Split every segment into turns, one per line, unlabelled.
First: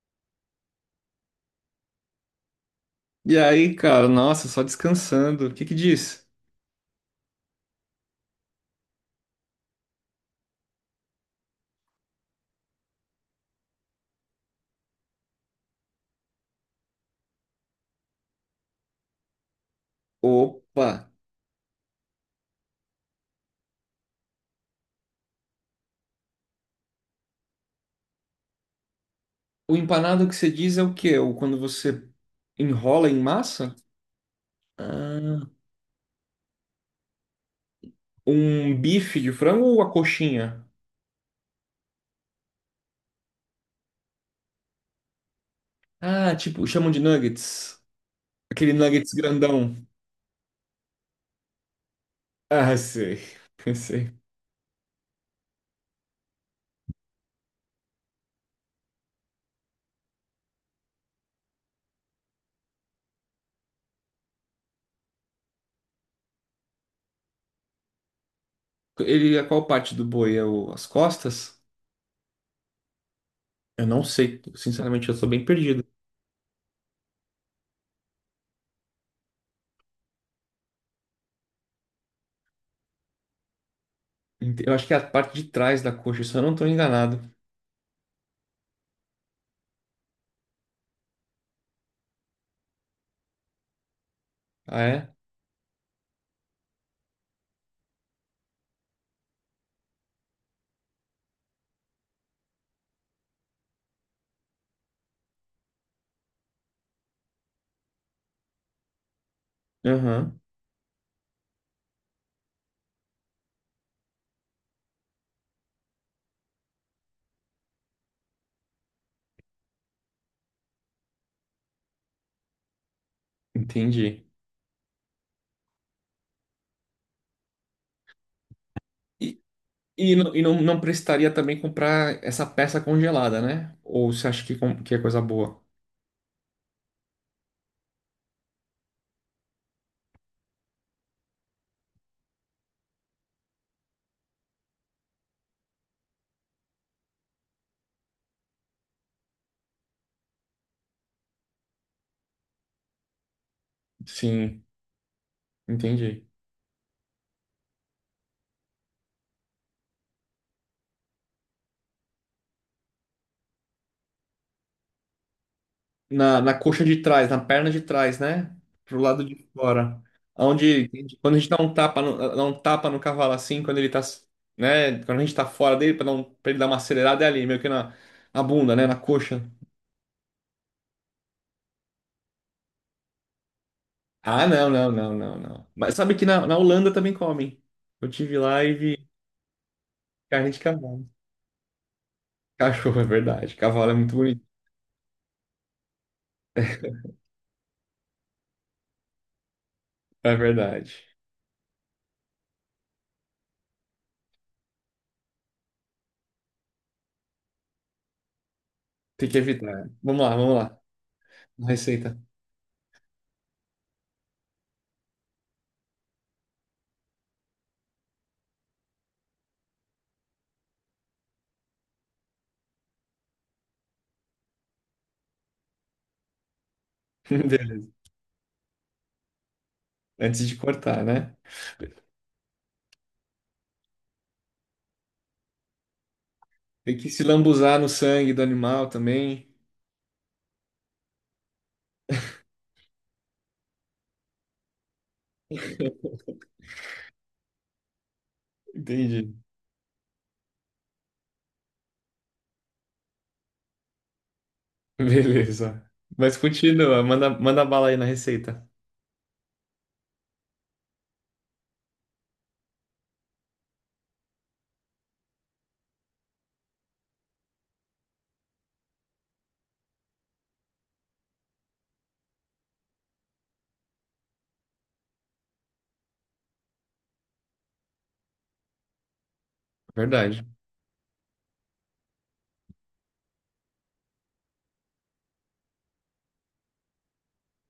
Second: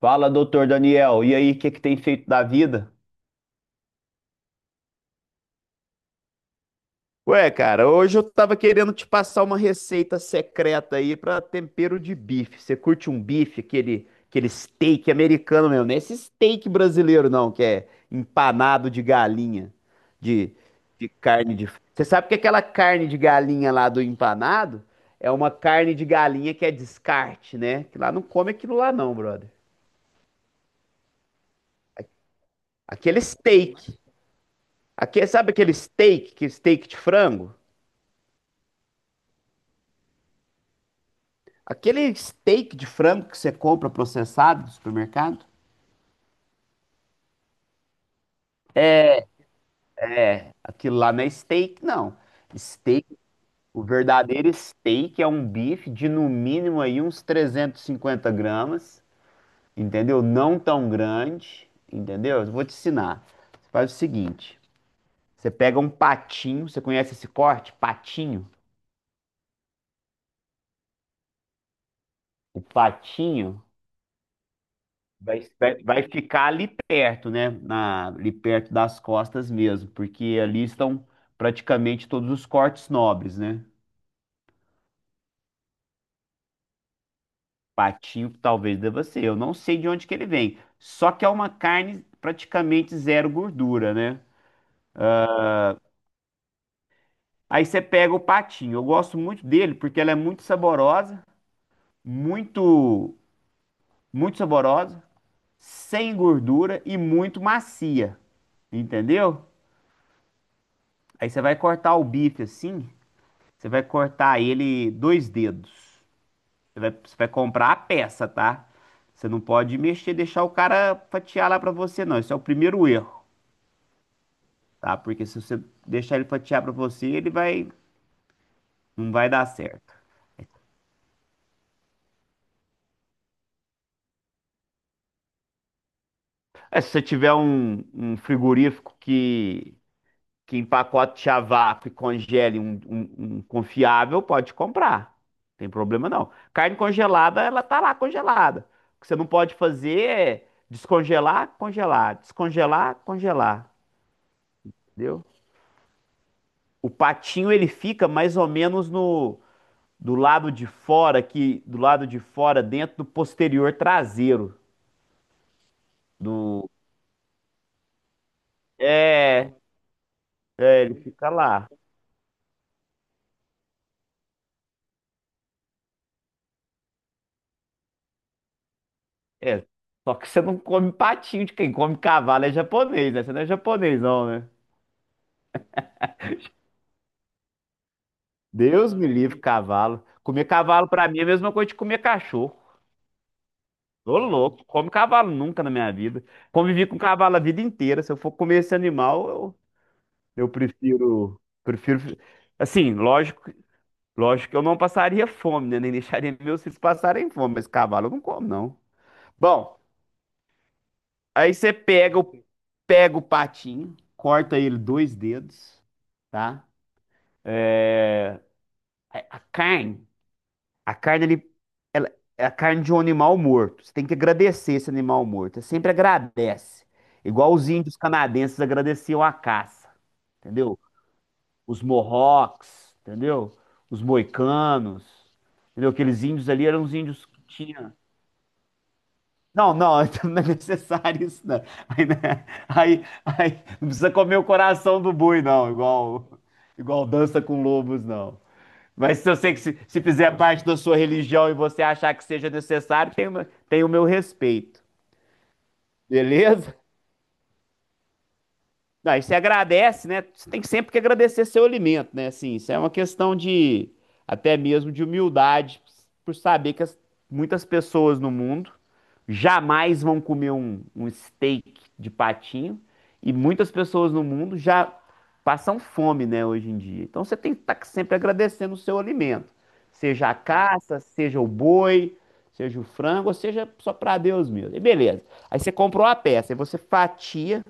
Fala, doutor Daniel. E aí, o que que tem feito da vida?
E aí, cara, nossa, só descansando. O que que diz?
Ué, cara, hoje eu tava querendo te passar uma receita secreta aí pra tempero de bife. Você curte um bife, aquele steak americano mesmo, não é esse steak brasileiro não, que é empanado de galinha, de,
Opa!
de carne de. Você sabe que aquela carne de galinha lá do empanado é uma carne de galinha que é descarte, né? Que lá não come aquilo lá não, brother.
O empanado que você diz é o quê? O quando você enrola em
Aquele
massa?
steak. Aqui,
Ah,
sabe aquele steak, que steak de frango?
um bife de frango ou a coxinha?
Aquele steak de frango que você compra processado do supermercado?
Ah, tipo, chamam de nuggets. Aquele nuggets grandão.
É, aquilo lá não é steak, não.
Ah,
Steak,
sei.
o
Sei.
verdadeiro steak é um bife de no mínimo aí uns 350 gramas, entendeu? Não tão grande, entendeu? Eu vou te ensinar. Você faz o seguinte: você pega um patinho, você conhece esse corte? Patinho.
Ele é qual parte do boi? É as costas?
O patinho.
Eu não sei. Sinceramente, eu sou
Vai,
bem
vai
perdido.
vai ficar ali perto, né? Ali perto das costas mesmo, porque ali estão praticamente todos os cortes nobres, né?
Eu acho que é a parte de trás da coxa, se eu não tô enganado.
Patinho talvez deva ser, eu não sei de onde que ele vem. Só que é uma carne praticamente zero gordura, né?
Ah, é?
Aí você pega o patinho, eu gosto muito dele porque ela é muito saborosa, muito, muito saborosa, sem gordura e muito macia, entendeu?
Aham,
Aí você vai cortar o bife assim. Você vai cortar ele dois dedos. Você vai comprar a peça, tá? Você não pode mexer, deixar o cara fatiar lá pra você, não. Esse é o primeiro erro,
entendi.
tá? Porque se você deixar ele fatiar pra você, ele vai, não vai dar certo.
E não, não precisaria também comprar essa peça congelada, né? Ou você acha que é coisa boa?
É, se você tiver um frigorífico que empacote a vácuo e congele um confiável, pode comprar. Não tem problema não. Carne congelada, ela tá lá congelada. O que você não pode fazer é descongelar, congelar,
Sim,
entendeu?
entendi.
O patinho ele fica mais ou menos no do lado de fora aqui, do lado de fora dentro do posterior traseiro
Na
do
coxa de trás, na perna de trás, né? Pro lado de
é,
fora. Onde,
ele fica
quando a gente dá
lá.
um tapa no, dá um tapa no cavalo assim, quando ele tá, né? Quando a gente tá fora dele, pra, não, pra ele dar uma acelerada, é ali, na bunda, né? Na coxa.
É, só que você não come patinho de quem come cavalo é japonês, né? Você não é japonês não,
Ah,
né?
não, não, não, não, não. Mas sabe que na Holanda também comem. Eu tive lá e
Deus me
vi
livre, cavalo. Comer
carne de
cavalo
cavalo.
pra mim é a mesma coisa de comer cachorro.
Cachorro, é verdade. Cavalo é muito
Tô
bonito.
louco, come cavalo nunca na minha vida. Convivi com cavalo a vida inteira. Se eu for comer esse animal,
É
eu
verdade.
prefiro, prefiro. Assim, lógico, lógico que eu não passaria fome, né? Nem deixaria meus filhos passarem fome, mas cavalo eu não como, não.
Tem que evitar,
Bom,
né? Vamos lá, vamos lá.
aí
Uma
você
receita.
pega o patinho, corta ele dois dedos, tá? A carne. A carne, ela, é a carne de um animal morto. Você tem que agradecer esse animal morto. Você sempre agradece. Igual os
Beleza.
índios canadenses agradeciam a caça,
Antes de
entendeu?
cortar, né?
Os Mohawks, entendeu? Os moicanos, entendeu? Aqueles índios ali eram os
Tem que se
índios que
lambuzar no
tinham.
sangue do animal também.
Não, não, não é necessário isso, não. Aí, né? Aí, não precisa comer o coração do boi, não, igual, igual dança com lobos, não. Mas se
Entendi.
eu sei que se fizer parte da sua religião e você achar que seja necessário, tem o meu respeito.
Beleza. Mas
Beleza?
continua, manda bala aí na receita.
Não, e você agradece, né? Você tem sempre que agradecer seu alimento, né? Assim, isso é uma questão de até mesmo de humildade, por saber que muitas pessoas no mundo jamais vão comer um steak de patinho e muitas pessoas no mundo já passam fome, né, hoje em dia. Então você tem que estar sempre agradecendo o seu alimento, seja a
Verdade.
caça, seja o boi, seja o frango, ou seja só para Deus mesmo. E beleza. Aí você comprou a peça, aí você fatia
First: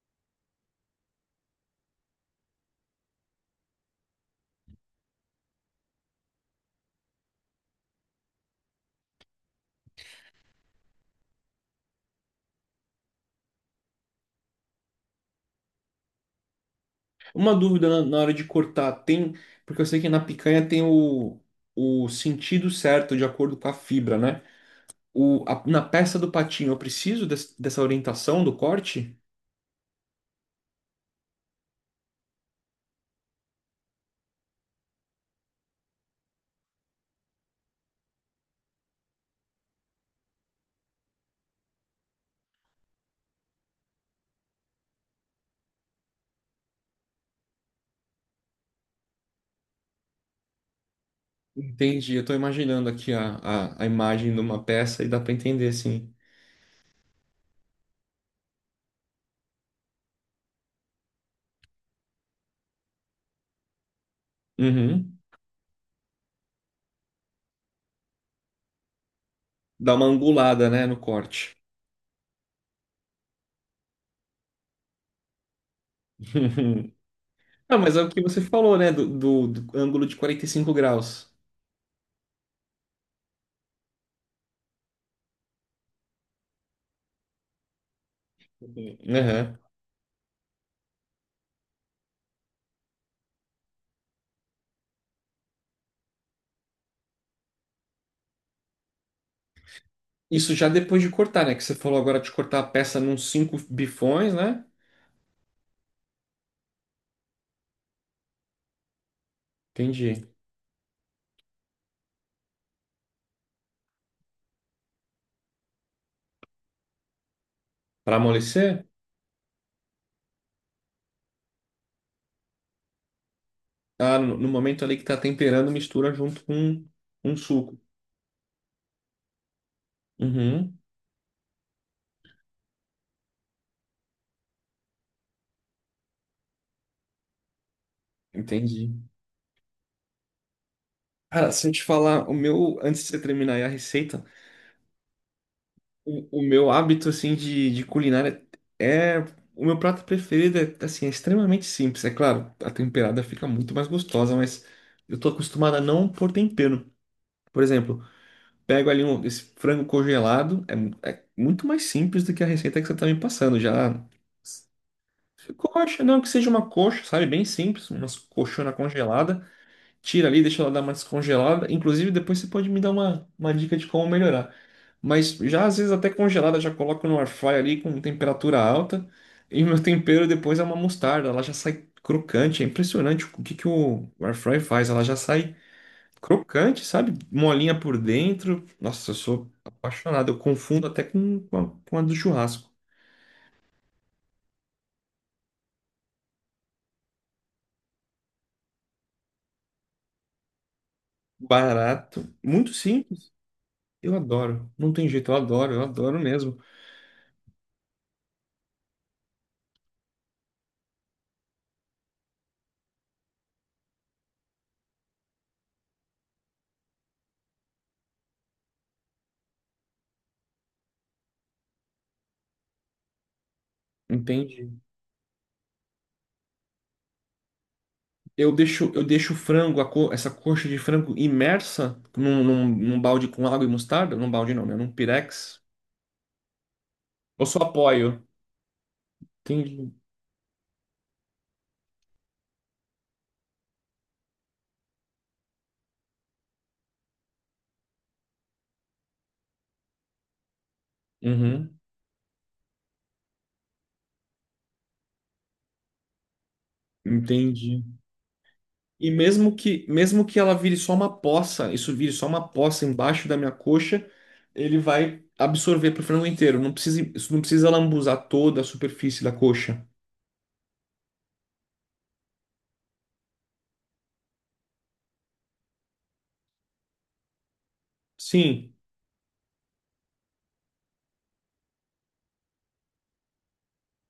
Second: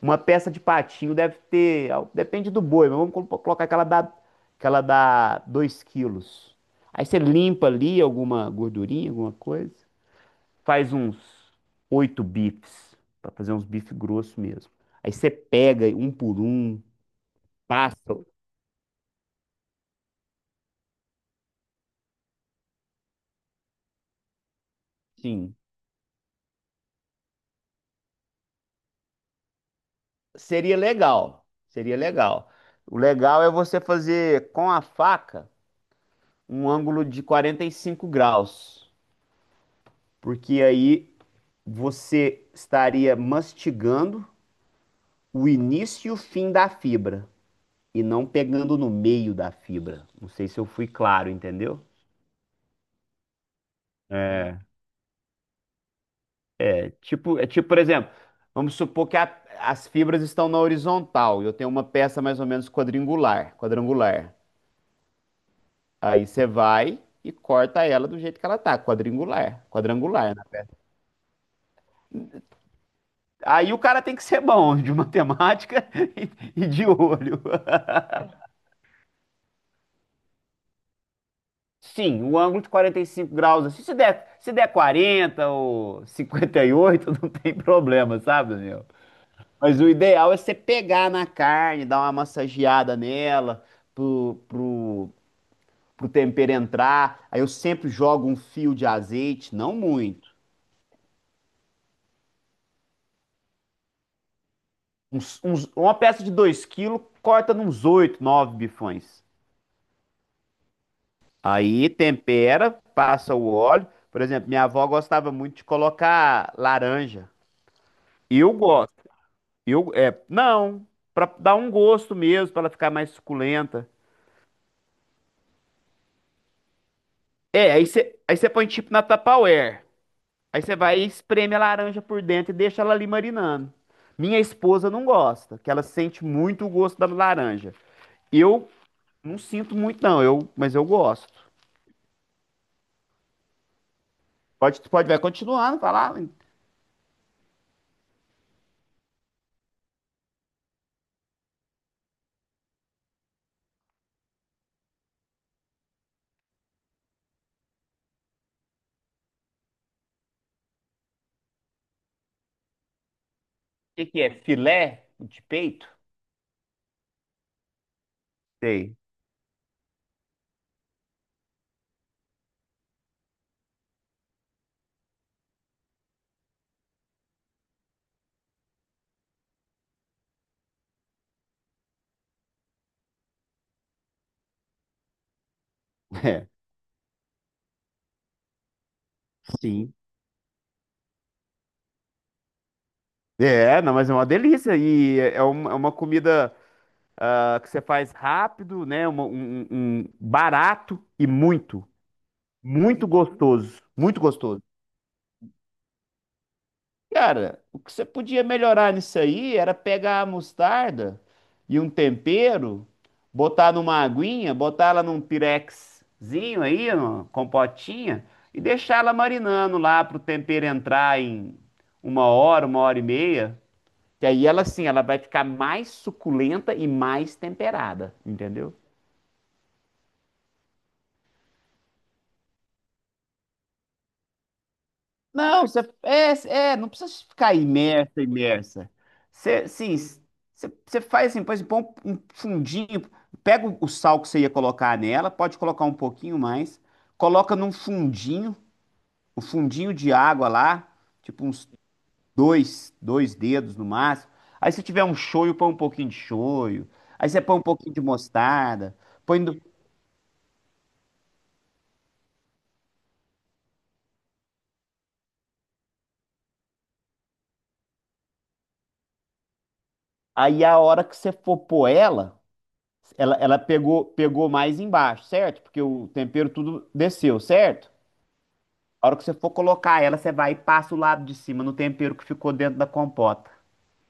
uma peça de patinho deve ter, depende do boi, mas vamos colocar aquela dá 2 quilos. Aí você limpa ali alguma gordurinha, alguma coisa, faz uns oito bifes, para fazer uns bifes grossos mesmo. Aí você pega um por um,
Uma dúvida
passa,
na hora de cortar, tem. Porque eu sei que na picanha tem o sentido certo de acordo com a fibra, né?
sim.
Na peça do patinho, eu preciso dessa orientação do corte?
Seria legal, seria legal. O legal é você fazer com a faca um ângulo de 45 graus, porque aí você estaria mastigando o início e o fim da fibra e não pegando no meio da fibra. Não sei se eu fui claro, entendeu?
Entendi, eu tô imaginando aqui a imagem de uma peça e dá para entender, sim.
É tipo, por exemplo, vamos supor que as fibras estão na horizontal e eu tenho uma peça mais ou menos quadrangular, quadrangular.
Uhum.
Aí você vai e corta ela do jeito que ela tá, quadrangular,
Dá uma
quadrangular. Né?
angulada, né, no corte.
Aí o cara tem que ser bom de matemática e de olho.
Ah, mas é o que você falou, né, do ângulo de 45 graus.
Sim, o ângulo de 45 graus, assim, se der 40 ou 58, não tem problema, sabe, Daniel?
Uhum. Uhum.
Mas o ideal é você pegar na carne, dar uma massageada nela, pro, pro, pro tempero entrar. Aí eu sempre jogo um fio de azeite, não muito.
Isso já depois de cortar, né, que você falou agora de cortar a peça num cinco bifões, né?
Uma peça de 2 quilos, corta nos 8, 9 bifões.
Entendi.
Aí tempera, passa o óleo. Por exemplo, minha avó gostava muito de colocar laranja.
Para
Eu
amolecer?
gosto. Não, pra dar um gosto mesmo, pra ela ficar mais suculenta.
Ah, no momento ali que tá temperando, mistura junto com um
É.
suco.
Aí você põe tipo na Tupperware. Aí você
Uhum.
vai e espreme a laranja por dentro e deixa ela ali marinando. Minha esposa não gosta, que ela sente muito o gosto da laranja. Eu
Entendi.
não sinto muito não, mas eu gosto.
Cara, se eu te falar, o meu, antes de você terminar aí a receita.
Pode, pode, vai continuando, falar. O
O meu hábito, assim, de culinária é... O meu prato preferido é, assim, é extremamente simples. É claro, a temperada fica muito mais gostosa, mas eu tô acostumado a não pôr tempero. Por exemplo, pego ali um, esse frango congelado, é, é muito mais simples do que a receita que você tá me passando. Já
que que é? Filé de peito?
coxa, não, que seja uma coxa, sabe? Bem simples, uma coxona
Sei.
congelada, tira ali, deixa ela dar uma descongelada. Inclusive, depois você pode me dar uma dica de como melhorar. Mas já às vezes até congelada, já coloco no air fry ali com temperatura alta. E meu tempero depois é uma mostarda, ela já sai crocante. É impressionante o que que o air fry faz. Ela já sai crocante, sabe? Molinha por dentro. Nossa, eu sou
É, sim.
apaixonado. Eu confundo até com, com a do churrasco.
É, não, mas é uma delícia e é uma comida que você faz rápido, né? Um barato e muito,
Barato, muito
muito
simples.
gostoso,
Eu
muito gostoso.
adoro. Não tem jeito, eu adoro mesmo.
Cara, o que você podia melhorar nisso aí era pegar a mostarda e um tempero, botar numa aguinha, botar ela num pirexzinho aí, numa compotinha, e deixar ela marinando lá pro tempero entrar em 1 hora, 1 hora e meia. Que aí ela,
Entende?
assim, ela vai ficar mais suculenta e mais temperada, entendeu?
Eu deixo o frango, essa coxa de frango imersa num, num, num balde com água e mostarda? Num balde não, né? Num pirex.
Não, não precisa
Ou
ficar
só
imersa,
apoio?
imersa. Você,
Entendi.
sim, você faz assim, por exemplo, põe um fundinho, pega o sal que você ia colocar nela, pode colocar um pouquinho mais, coloca num fundinho, um fundinho de água lá, tipo uns
Uhum,
dois dedos no máximo. Aí se tiver um shoyu, põe um pouquinho de shoyu. Aí você põe um
entendi.
pouquinho de mostarda,
E
põe do-
mesmo que ela vire só uma poça, isso vire só uma poça embaixo da minha coxa, ele vai absorver pro frango inteiro. Não precisa, isso não precisa lambuzar toda a superfície da coxa.
aí a hora que você for pôr ela. Ela pegou, pegou mais embaixo, certo? Porque o tempero tudo desceu, certo?
Sim.
A hora que você for colocar ela, você vai e passa o lado de cima no tempero que ficou dentro da compota.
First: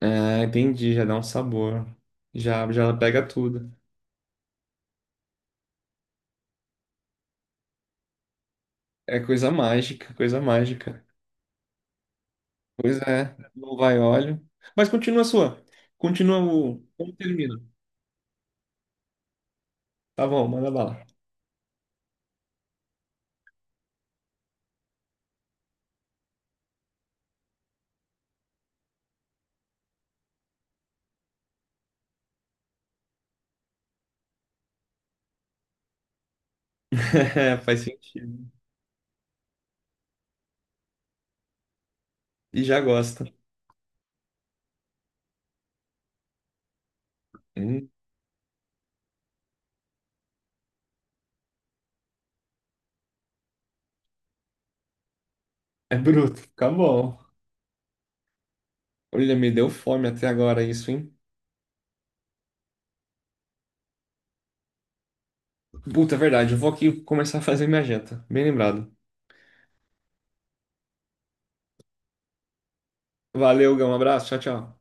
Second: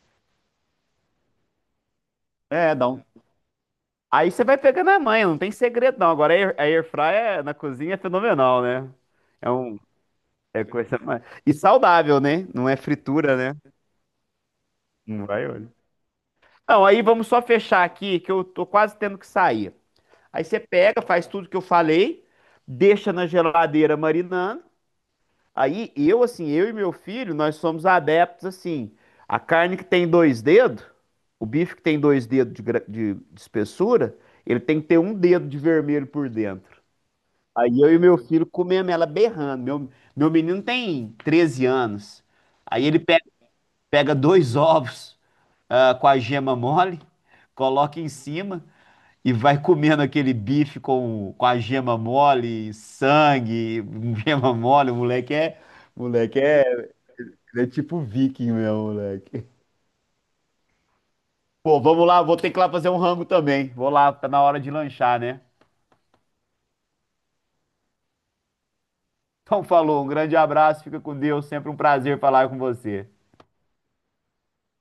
Ah, entendi, já dá um sabor. Já,
É,
já
dá
ela
um.
pega tudo.
Aí você vai pegando a manha, não tem segredo não. Agora a air fryer na cozinha é fenomenal, né?
É coisa
É um
mágica, coisa
é coisa
mágica.
mais e saudável, né? Não é
Pois
fritura,
é,
né?
não vai óleo. Mas continua a
Não vai
sua.
olho.
Continua o.
Não, aí
Como
vamos só
termina?
fechar aqui que eu tô quase tendo que sair.
Tá
Aí
bom,
você
manda
pega,
bala.
faz tudo que eu falei, deixa na geladeira marinando. Aí assim, eu e meu filho, nós somos adeptos, assim, a carne que tem dois dedos, o bife que tem dois dedos de espessura, ele tem que ter um dedo de vermelho por dentro.
É, faz
Aí eu e meu filho
sentido.
comemos ela berrando. Meu menino tem 13 anos.
E já
Aí
gosta.
pega, dois ovos, com a gema mole,
Hum,
coloca em cima e vai comendo aquele bife com a gema mole, sangue, gema mole.
é
O
bruto,
moleque é
fica bom.
ele é tipo viking, meu
Olha,
moleque.
me deu fome até agora isso, hein?
Pô, vamos lá, vou ter que ir lá fazer um rango também. Vou lá, tá na hora de lanchar, né?
Puta, é verdade. Eu vou aqui começar a fazer minha janta. Bem lembrado.
Então falou, um grande abraço, fica com Deus, sempre um prazer falar com você.
Valeu, Gão. Um abraço. Tchau, tchau.